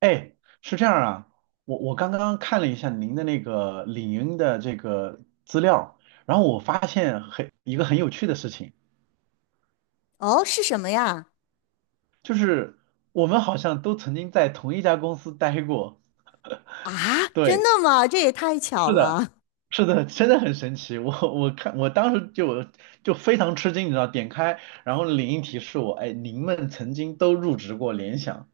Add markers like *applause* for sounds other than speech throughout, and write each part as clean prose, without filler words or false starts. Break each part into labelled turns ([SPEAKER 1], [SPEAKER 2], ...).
[SPEAKER 1] 哎，是这样啊，我刚刚看了一下您的那个领英的这个资料，然后我发现很一个很有趣的事情，
[SPEAKER 2] 哦，是什么呀？
[SPEAKER 1] 就是我们好像都曾经在同一家公司待过。
[SPEAKER 2] 啊，真
[SPEAKER 1] 对，
[SPEAKER 2] 的吗？这也太巧
[SPEAKER 1] 是的，
[SPEAKER 2] 了。
[SPEAKER 1] 是的，真的很神奇。我当时就非常吃惊，你知道，点开然后领英提示我，哎，您们曾经都入职过联想。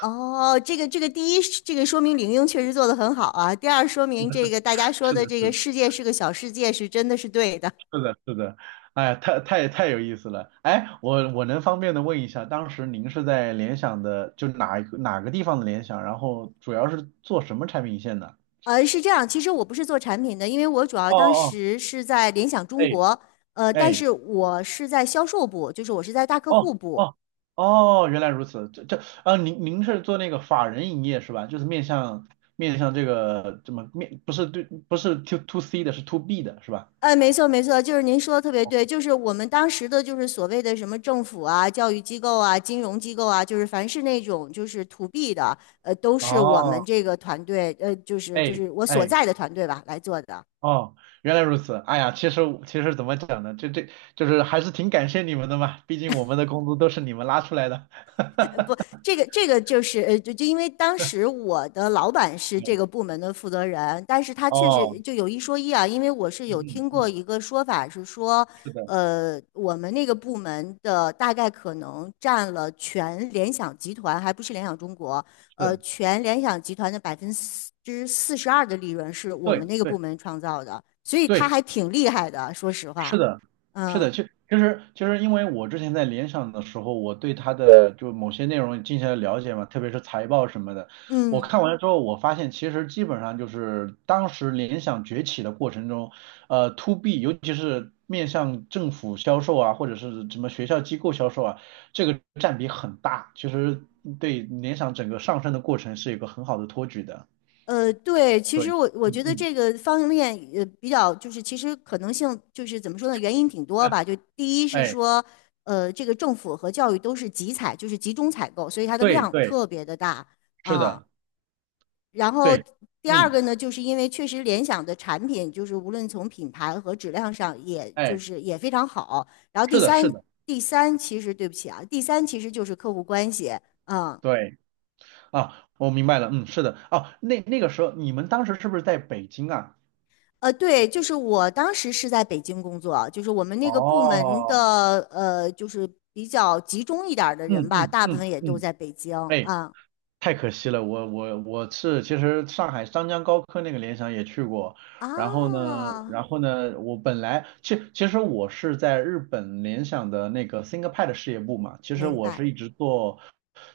[SPEAKER 2] 哦，这个，第一，这个说明玲英确实做得很好啊。第二，说明这个大家说
[SPEAKER 1] 是
[SPEAKER 2] 的
[SPEAKER 1] 的，
[SPEAKER 2] 这个
[SPEAKER 1] 是的。
[SPEAKER 2] 世界是个小世界是真的是对的。
[SPEAKER 1] 是的，是的，哎呀，太太太有意思了。哎，我能方便的问一下，当时您是在联想的，就哪个地方的联想，然后主要是做什么产品线的？
[SPEAKER 2] 是这样，其实我不是做产品的，因为我主要
[SPEAKER 1] 哦
[SPEAKER 2] 当
[SPEAKER 1] 哦，哦，
[SPEAKER 2] 时是在联想中
[SPEAKER 1] 哎
[SPEAKER 2] 国，但
[SPEAKER 1] 哎，
[SPEAKER 2] 是我是在销售部，就是我是在大客
[SPEAKER 1] 哦
[SPEAKER 2] 户部。
[SPEAKER 1] 哦哦，原来如此。这这啊，您是做那个法人营业是吧？就是面向这个怎么面，不是对，不是 to C 的，是 to B 的是吧？
[SPEAKER 2] 哎，没错没错，就是您说的特别对，就是我们当时的，就是所谓的什么政府啊、教育机构啊、金融机构啊，就是凡是那种就是 to B 的，都是我们
[SPEAKER 1] 哦，
[SPEAKER 2] 这个团队，就是就
[SPEAKER 1] 哎
[SPEAKER 2] 是我所
[SPEAKER 1] 哎。
[SPEAKER 2] 在的团队吧来做的。
[SPEAKER 1] 哦，原来如此。哎呀，其实怎么讲呢？就是还是挺感谢你们的嘛，毕竟我们的工资都是你们拉出来的。
[SPEAKER 2] 不，
[SPEAKER 1] *laughs*
[SPEAKER 2] 这个就是就因为当时我的老板是这
[SPEAKER 1] 嗯
[SPEAKER 2] 个部门的负责人，但是他确实
[SPEAKER 1] 哦，
[SPEAKER 2] 就有一说一啊，因为我是
[SPEAKER 1] 嗯
[SPEAKER 2] 有
[SPEAKER 1] 嗯
[SPEAKER 2] 听过
[SPEAKER 1] 嗯，
[SPEAKER 2] 一个说法是说，
[SPEAKER 1] 是的，
[SPEAKER 2] 我们那个部门的大概可能占了全联想集团，还不是联想中国，
[SPEAKER 1] 是，
[SPEAKER 2] 全联想集团的42%的利润是我们
[SPEAKER 1] 对
[SPEAKER 2] 那个
[SPEAKER 1] 对
[SPEAKER 2] 部门创造的，所以他
[SPEAKER 1] 对。
[SPEAKER 2] 还挺厉害的，说实话，
[SPEAKER 1] 是的，是
[SPEAKER 2] 嗯
[SPEAKER 1] 的，就其实就是因为我之前在联想的时候，我对它的就某些内容进行了了解嘛，特别是财报什么的，我
[SPEAKER 2] 嗯。
[SPEAKER 1] 看完了之后，我发现其实基本上就是当时联想崛起的过程中，to B，尤其是面向政府销售啊，或者是什么学校机构销售啊，这个占比很大，其实对联想整个上升的过程是一个很好的托举的。
[SPEAKER 2] 对，其
[SPEAKER 1] 对，
[SPEAKER 2] 实我觉
[SPEAKER 1] 嗯
[SPEAKER 2] 得
[SPEAKER 1] 嗯，
[SPEAKER 2] 这个方便面呃比较就是其实可能性就是怎么说呢，原因挺多
[SPEAKER 1] *laughs*
[SPEAKER 2] 吧。就第一是
[SPEAKER 1] 哎，
[SPEAKER 2] 说，这个政府和教育都是集采，就是集中采购，所以它的
[SPEAKER 1] 对
[SPEAKER 2] 量
[SPEAKER 1] 对，
[SPEAKER 2] 特别的大
[SPEAKER 1] 是
[SPEAKER 2] 啊。
[SPEAKER 1] 的，
[SPEAKER 2] 然后
[SPEAKER 1] 对，
[SPEAKER 2] 第二
[SPEAKER 1] 嗯。
[SPEAKER 2] 个呢，就是因为确实联想的产品就是无论从品牌和质量上，也就
[SPEAKER 1] 哎。
[SPEAKER 2] 是也非常好。然后第
[SPEAKER 1] 是的，是
[SPEAKER 2] 三，
[SPEAKER 1] 的，
[SPEAKER 2] 第三其实对不起啊，第三其实就是客户关系啊，
[SPEAKER 1] 对啊，我明白了，嗯，是的，哦，那个时候你们当时是不是在北京啊？
[SPEAKER 2] 对，就是我当时是在北京工作，就是我们那个部门
[SPEAKER 1] 哦，
[SPEAKER 2] 的就是比较集中一点儿的
[SPEAKER 1] 嗯
[SPEAKER 2] 人吧，
[SPEAKER 1] 嗯
[SPEAKER 2] 大部
[SPEAKER 1] 嗯
[SPEAKER 2] 分也都
[SPEAKER 1] 嗯，
[SPEAKER 2] 在北京
[SPEAKER 1] 哎，
[SPEAKER 2] 啊
[SPEAKER 1] 太可惜了，我是其实上海张江高科那个联想也去过，然后呢，
[SPEAKER 2] 啊，
[SPEAKER 1] 然后呢，我本来其实我是在日本联想的那个 ThinkPad 事业部嘛，其实
[SPEAKER 2] 明
[SPEAKER 1] 我是
[SPEAKER 2] 白。
[SPEAKER 1] 一直做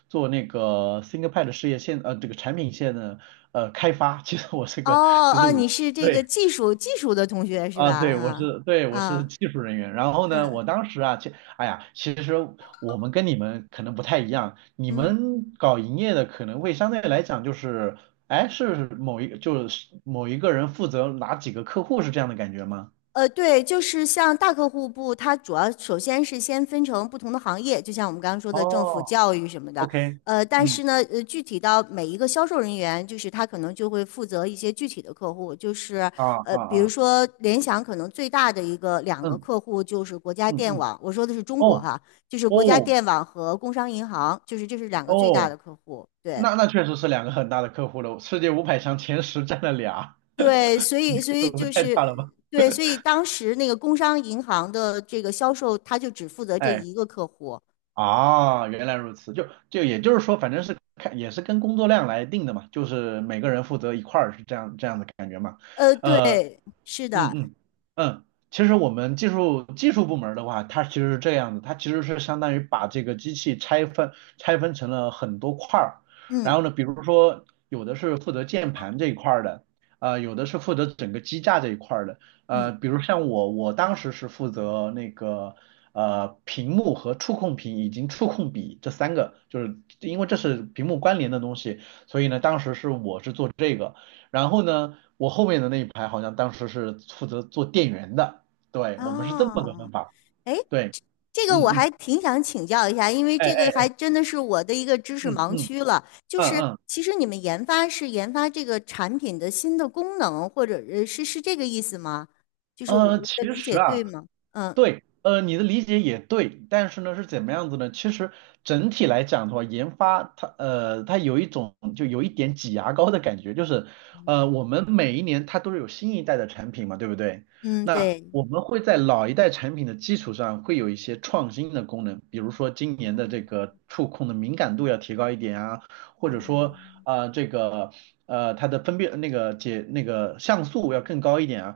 [SPEAKER 1] 做那个 ThinkPad 事业线这个产品线的开发，其实我是
[SPEAKER 2] 哦
[SPEAKER 1] 个其实
[SPEAKER 2] 哦，
[SPEAKER 1] 我。
[SPEAKER 2] 你是这个
[SPEAKER 1] 对，
[SPEAKER 2] 技术的同学是吧？
[SPEAKER 1] 啊，对，
[SPEAKER 2] 啊
[SPEAKER 1] 对，我是
[SPEAKER 2] 啊
[SPEAKER 1] 技术人员。然后呢，
[SPEAKER 2] 嗯
[SPEAKER 1] 我当时啊，哎呀，其实我们跟你们可能不太一样，你
[SPEAKER 2] 嗯。
[SPEAKER 1] 们搞营业的可能会相对来讲就是，哎，是就是某一个人负责哪几个客户是这样的感觉吗？
[SPEAKER 2] 对，就是像大客户部，它主要首先是先分成不同的行业，就像我们刚刚说的政府、
[SPEAKER 1] 哦
[SPEAKER 2] 教育什么的。
[SPEAKER 1] ，OK，
[SPEAKER 2] 但
[SPEAKER 1] 嗯，
[SPEAKER 2] 是呢，具体到每一个销售人员，就是他可能就会负责一些具体的客户，就是
[SPEAKER 1] 啊啊
[SPEAKER 2] 比如
[SPEAKER 1] 啊，
[SPEAKER 2] 说联想可能最大的一个两个
[SPEAKER 1] 嗯
[SPEAKER 2] 客户就是国家
[SPEAKER 1] 嗯
[SPEAKER 2] 电
[SPEAKER 1] 嗯，
[SPEAKER 2] 网，我说的是中国
[SPEAKER 1] 哦
[SPEAKER 2] 哈，就是国家
[SPEAKER 1] 哦
[SPEAKER 2] 电网和工商银行，就是这是两个最大
[SPEAKER 1] 哦，
[SPEAKER 2] 的客户，对。
[SPEAKER 1] 那确实是两个很大的客户了，世界500强前10占了俩，
[SPEAKER 2] 对，所以所以
[SPEAKER 1] 可不
[SPEAKER 2] 就
[SPEAKER 1] 太
[SPEAKER 2] 是
[SPEAKER 1] 大了吧？
[SPEAKER 2] 对，所以当时那个工商银行的这个销售，他就只负责这
[SPEAKER 1] 哎。
[SPEAKER 2] 一个客户。
[SPEAKER 1] 啊，原来如此，就就也就是说，反正是看也是跟工作量来定的嘛，就是每个人负责一块儿，是这样的感觉嘛。呃。
[SPEAKER 2] 对，是
[SPEAKER 1] 嗯
[SPEAKER 2] 的，
[SPEAKER 1] 嗯嗯，其实我们技术部门儿的话，它其实是这样的，它其实是相当于把这个机器拆分成了很多块儿，然
[SPEAKER 2] 嗯
[SPEAKER 1] 后呢，比如说有的是负责键盘这一块儿的，呃，有的是负责整个机架这一块儿的，
[SPEAKER 2] 嗯，
[SPEAKER 1] 呃，比如像我，我当时是负责那个屏幕和触控屏以及触控笔这三个，就是因为这是屏幕关联的东西，所以呢，当时是我是做这个，然后呢。我后面的那一排好像当时是负责做店员的，对，我们是这么个
[SPEAKER 2] 哦，
[SPEAKER 1] 分法，
[SPEAKER 2] 哎，
[SPEAKER 1] 对，
[SPEAKER 2] 这个
[SPEAKER 1] 嗯
[SPEAKER 2] 我
[SPEAKER 1] 嗯，
[SPEAKER 2] 还挺想请教一下，因为
[SPEAKER 1] 哎
[SPEAKER 2] 这个还
[SPEAKER 1] 哎，
[SPEAKER 2] 真的是我的一个知识
[SPEAKER 1] 嗯
[SPEAKER 2] 盲
[SPEAKER 1] 嗯
[SPEAKER 2] 区了。就
[SPEAKER 1] 嗯
[SPEAKER 2] 是
[SPEAKER 1] 嗯，
[SPEAKER 2] 其实你们研发是研发这个产品的新的功能，或者是这个意思吗？就是我我的
[SPEAKER 1] 其
[SPEAKER 2] 理解
[SPEAKER 1] 实
[SPEAKER 2] 对
[SPEAKER 1] 啊，
[SPEAKER 2] 吗？嗯
[SPEAKER 1] 对，你的理解也对，但是呢是怎么样子呢？其实整体来讲的话，研发它它有一种就有一点挤牙膏的感觉，就是我们每一年它都是有新一代的产品嘛，对不对？
[SPEAKER 2] 嗯，
[SPEAKER 1] 那
[SPEAKER 2] 对，
[SPEAKER 1] 我们会在老一代产品的基础上会有一些创新的功能，比如说今年的这个触控的敏感度要提高一点啊，或者
[SPEAKER 2] 啊、
[SPEAKER 1] 说啊、这个它的分辨那个解那个像素要更高一点啊。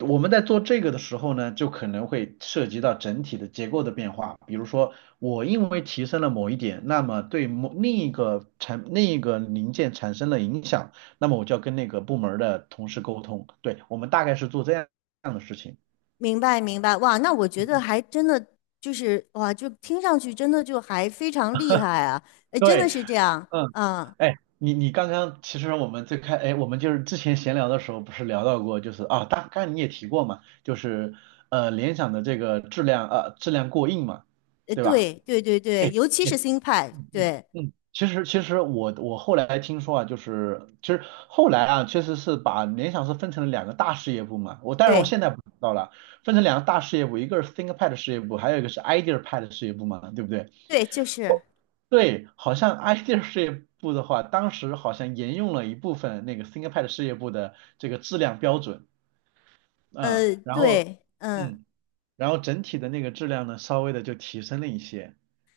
[SPEAKER 1] 我们在做这个的时候呢，就可能会涉及到整体的结构的变化。比如说，我因为提升了某一点，那么对某另一个产另一个零件产生了影响，那么我就要跟那个部门儿的同事沟通。对，我们大概是做这样的事情。
[SPEAKER 2] 明白明白，哇，那我觉得
[SPEAKER 1] 嗯
[SPEAKER 2] 还真的就是哇，就听上去真的就还非常厉害啊，哎，真的
[SPEAKER 1] 对，
[SPEAKER 2] 是这样，
[SPEAKER 1] 嗯，
[SPEAKER 2] 嗯，
[SPEAKER 1] 哎，你刚刚其实我们哎，我们就是之前闲聊的时候不是聊到过，就是啊，大概你也提过嘛，就是联想的这个质量过硬嘛，对吧？
[SPEAKER 2] 对对对对，
[SPEAKER 1] 哎。
[SPEAKER 2] 尤其是新派，对
[SPEAKER 1] 嗯，其实我后来听说啊，就是其实后来啊，确实是把联想是分成了两个大事业部嘛。我当然我
[SPEAKER 2] 对
[SPEAKER 1] 现在不知道了，分成两个大事业部，一个是 ThinkPad 事业部，还有一个是 IdeaPad 事业部嘛，对不对？
[SPEAKER 2] 对，就是，
[SPEAKER 1] 对，好像 *laughs* Idea 事业部的话，当时好像沿用了一部分那个 ThinkPad 事业部的这个质量标准，嗯，然后
[SPEAKER 2] 对，嗯。
[SPEAKER 1] 嗯，然后整体的那个质量呢，稍微的就提升了一些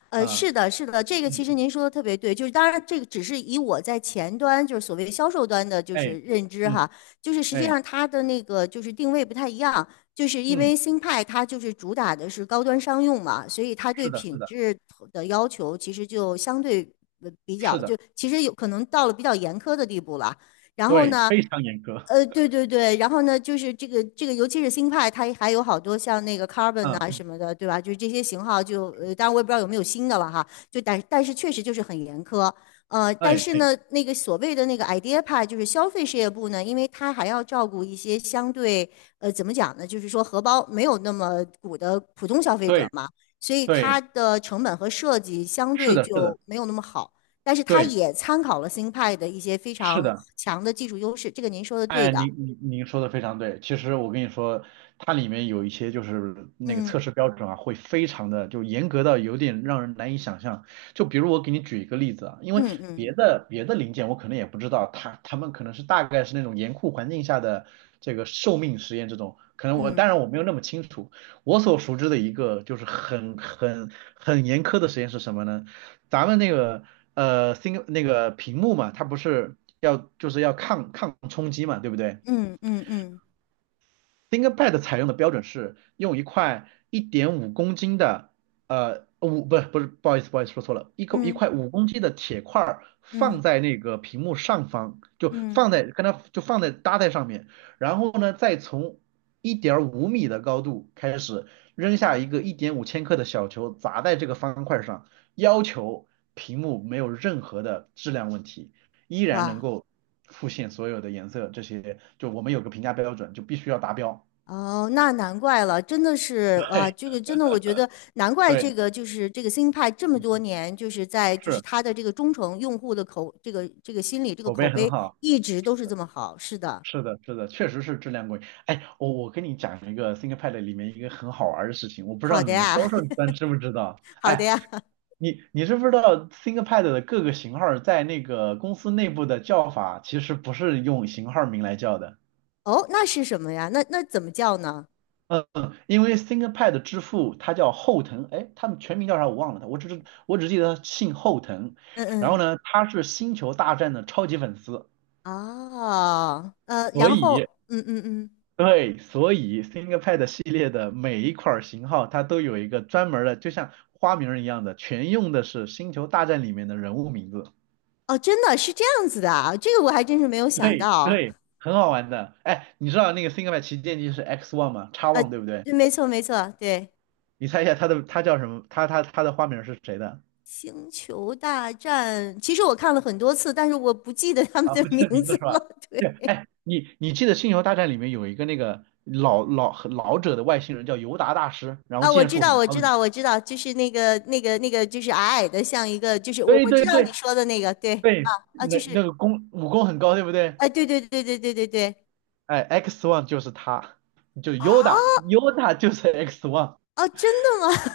[SPEAKER 1] 啊，
[SPEAKER 2] 是的，是的，这个
[SPEAKER 1] 嗯
[SPEAKER 2] 其实
[SPEAKER 1] 嗯，
[SPEAKER 2] 您说的特别对，就是当然这个只是以我在前端，就是所谓销售端的，就
[SPEAKER 1] 哎，
[SPEAKER 2] 是认知
[SPEAKER 1] 嗯
[SPEAKER 2] 哈，就是实际
[SPEAKER 1] 哎，
[SPEAKER 2] 上它的那个就是定位不太一样，就是因
[SPEAKER 1] 嗯，
[SPEAKER 2] 为新派它就是主打的是高端商用嘛，所以它对
[SPEAKER 1] 是的，
[SPEAKER 2] 品
[SPEAKER 1] 是的。
[SPEAKER 2] 质的要求其实就相对比
[SPEAKER 1] 是
[SPEAKER 2] 较，就
[SPEAKER 1] 的，
[SPEAKER 2] 其实有可能到了比较严苛的地步了。然后
[SPEAKER 1] 对，
[SPEAKER 2] 呢，
[SPEAKER 1] 非常严格。
[SPEAKER 2] 对对对，然后呢，就是这个，尤其是新派，它还有好多像那个 Carbon 啊
[SPEAKER 1] 嗯，
[SPEAKER 2] 什么的，对吧？就是这些型号就，当然我也不知道有没有新的了哈，就但是确实就是很严苛，但
[SPEAKER 1] 哎，
[SPEAKER 2] 是
[SPEAKER 1] 对，
[SPEAKER 2] 呢，那个所谓的那个 idea 派，就是消费事业部呢，因为它还要照顾一些相对，怎么讲呢？就是说荷包没有那么鼓的普通消费者
[SPEAKER 1] 对，
[SPEAKER 2] 嘛，所以它
[SPEAKER 1] 对，
[SPEAKER 2] 的成本和设计相
[SPEAKER 1] 是
[SPEAKER 2] 对
[SPEAKER 1] 的，是的，
[SPEAKER 2] 就没有那么好。但是它
[SPEAKER 1] 对，
[SPEAKER 2] 也参考了新派的一些非
[SPEAKER 1] 是
[SPEAKER 2] 常
[SPEAKER 1] 的。
[SPEAKER 2] 强的技术优势，这个您说的对
[SPEAKER 1] 哎，
[SPEAKER 2] 的。
[SPEAKER 1] 您说的非常对。其实我跟你说，它里面有一些就是那个测
[SPEAKER 2] 嗯
[SPEAKER 1] 试标准啊，会非常的就严格到有点让人难以想象。就比如我给你举一个例子啊，因
[SPEAKER 2] 嗯
[SPEAKER 1] 为
[SPEAKER 2] 嗯
[SPEAKER 1] 别的零件我可能也不知道，他们可能是大概是那种严酷环境下的这个寿命实验这种，可能我当
[SPEAKER 2] 嗯
[SPEAKER 1] 然我没有那么清楚。我所熟知的一个就是很严苛的实验是什么呢？咱们那个新那个屏幕嘛，它不是要就是要抗冲击嘛，对不对？
[SPEAKER 2] 嗯嗯嗯
[SPEAKER 1] ThinkPad 采用的标准是用一块1.5公斤的，不是不是，不好意思不好意思说错了，一
[SPEAKER 2] 嗯
[SPEAKER 1] 块五公斤的铁块儿
[SPEAKER 2] 嗯
[SPEAKER 1] 放在那个屏幕上方，就
[SPEAKER 2] 嗯，
[SPEAKER 1] 放在跟它就放在搭在上面，然后呢再从1.5米的高度开始扔下一个1.5千克的小球砸在这个方块上，要求屏幕没有任何的质量问题，依然能
[SPEAKER 2] 哇
[SPEAKER 1] 够复现所有的颜色这些，就我们有个评价标准，就必须要达标。
[SPEAKER 2] 哦，那难怪了，真的是啊，
[SPEAKER 1] 对
[SPEAKER 2] 这个真的，我觉得难
[SPEAKER 1] *laughs*
[SPEAKER 2] 怪
[SPEAKER 1] 对，
[SPEAKER 2] 这个就是这个新派这么多年就是在就是
[SPEAKER 1] 是
[SPEAKER 2] 它的这个忠诚用户的口这个这个心理这个
[SPEAKER 1] 口
[SPEAKER 2] 口
[SPEAKER 1] 碑很
[SPEAKER 2] 碑
[SPEAKER 1] 好，
[SPEAKER 2] 一直都是这么好。是的，
[SPEAKER 1] 是的，是的，确实是质量过硬。哎，我跟你讲一个 ThinkPad 里面一个很好玩的事情，我不知道
[SPEAKER 2] 好的
[SPEAKER 1] 你们销
[SPEAKER 2] 呀，
[SPEAKER 1] 售端知不知道？
[SPEAKER 2] *laughs* 好的
[SPEAKER 1] 哎，
[SPEAKER 2] 呀。
[SPEAKER 1] 你知不知道 ThinkPad 的各个型号在那个公司内部的叫法其实不是用型号名来叫的，
[SPEAKER 2] 哦，那是什么呀？那那怎么叫呢？
[SPEAKER 1] 嗯，因为 ThinkPad 之父他叫后藤，哎，他们全名叫啥我忘了，他我只是我只记得他姓后藤，
[SPEAKER 2] 嗯
[SPEAKER 1] 然后
[SPEAKER 2] 嗯。
[SPEAKER 1] 呢，他是星球大战的超级粉丝。
[SPEAKER 2] 哦，
[SPEAKER 1] 所
[SPEAKER 2] 然
[SPEAKER 1] 以
[SPEAKER 2] 后，嗯嗯嗯，
[SPEAKER 1] 对，所以 ThinkPad 系列的每一款型号，它都有一个专门儿的，就像花名儿一样的，全用的是《星球大战》里面的人物名字。
[SPEAKER 2] 哦，真的是这样子的啊，这个我还真是没有想
[SPEAKER 1] 对
[SPEAKER 2] 到。
[SPEAKER 1] 对，很好玩的。哎，你知道那个 ThinkPad 旗舰机是 X One 吗？X
[SPEAKER 2] 呃，
[SPEAKER 1] One 对不对？
[SPEAKER 2] 对没错没错，对，
[SPEAKER 1] 你猜一下它叫什么？它的花名儿是谁的？
[SPEAKER 2] 《星球大战》，其实我看了很多次，但是我不记得他们
[SPEAKER 1] 啊，
[SPEAKER 2] 的
[SPEAKER 1] 不记
[SPEAKER 2] 名
[SPEAKER 1] 得名字
[SPEAKER 2] 字
[SPEAKER 1] 是
[SPEAKER 2] 了。
[SPEAKER 1] 吧？对，
[SPEAKER 2] 对，
[SPEAKER 1] 哎，你记得《星球大战》里面有一个那个很老者的外星人叫尤达大师，然后
[SPEAKER 2] 啊，我
[SPEAKER 1] 剑
[SPEAKER 2] 知
[SPEAKER 1] 术
[SPEAKER 2] 道
[SPEAKER 1] 很
[SPEAKER 2] 我
[SPEAKER 1] 高
[SPEAKER 2] 知
[SPEAKER 1] 的。
[SPEAKER 2] 道我知道，就是那个那个那个，就是矮矮的，像一个，就是我
[SPEAKER 1] 对
[SPEAKER 2] 我知
[SPEAKER 1] 对
[SPEAKER 2] 道你
[SPEAKER 1] 对
[SPEAKER 2] 说的那个，对，啊
[SPEAKER 1] 对，
[SPEAKER 2] 啊，就
[SPEAKER 1] 那那
[SPEAKER 2] 是，
[SPEAKER 1] 个武功很高，对不对？
[SPEAKER 2] 哎、对对对对对对对，
[SPEAKER 1] 哎，X One 就是他，就 Yoda，Yoda 就是 X One。
[SPEAKER 2] 哦，真的吗？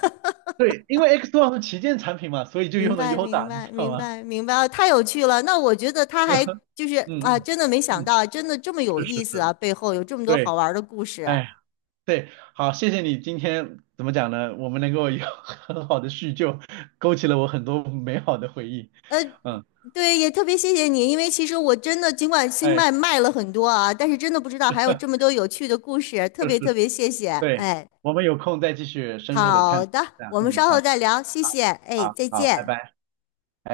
[SPEAKER 1] 对，因为 X One 是旗舰产品嘛，所以就
[SPEAKER 2] 明
[SPEAKER 1] 用的
[SPEAKER 2] 白，明
[SPEAKER 1] Yoda，你
[SPEAKER 2] 白，
[SPEAKER 1] 知道
[SPEAKER 2] 明
[SPEAKER 1] 吗？
[SPEAKER 2] 白，明白，啊太有趣了。那我觉得他
[SPEAKER 1] *laughs* 就
[SPEAKER 2] 还就是
[SPEAKER 1] 嗯
[SPEAKER 2] 啊，
[SPEAKER 1] 嗯
[SPEAKER 2] 真的没想
[SPEAKER 1] 嗯，
[SPEAKER 2] 到，真的这么有
[SPEAKER 1] 是
[SPEAKER 2] 意思
[SPEAKER 1] 是，
[SPEAKER 2] 啊，背后有这么多好
[SPEAKER 1] 对，
[SPEAKER 2] 玩儿的故事啊。
[SPEAKER 1] 哎，对，好，谢谢你今天怎么讲呢？我们能够有 *laughs* 很好的叙旧，勾起了我很多美好的回忆。
[SPEAKER 2] 呃，
[SPEAKER 1] 嗯，
[SPEAKER 2] 对，也特别谢谢你，因为其实我真的尽管星
[SPEAKER 1] 哎，
[SPEAKER 2] 脉卖了很多啊，但是真的不知道还有这么
[SPEAKER 1] *laughs*
[SPEAKER 2] 多有趣的故事，特
[SPEAKER 1] 是是，
[SPEAKER 2] 别特别谢谢。
[SPEAKER 1] 对，
[SPEAKER 2] 哎，
[SPEAKER 1] 我们有空再继续深入的探
[SPEAKER 2] 好
[SPEAKER 1] 讨
[SPEAKER 2] 的，
[SPEAKER 1] 一下。
[SPEAKER 2] 我们
[SPEAKER 1] 嗯，
[SPEAKER 2] 稍后
[SPEAKER 1] 好的，
[SPEAKER 2] 再聊，谢
[SPEAKER 1] 好，
[SPEAKER 2] 谢。哎，
[SPEAKER 1] 好，
[SPEAKER 2] 再
[SPEAKER 1] 好，拜
[SPEAKER 2] 见。
[SPEAKER 1] 拜。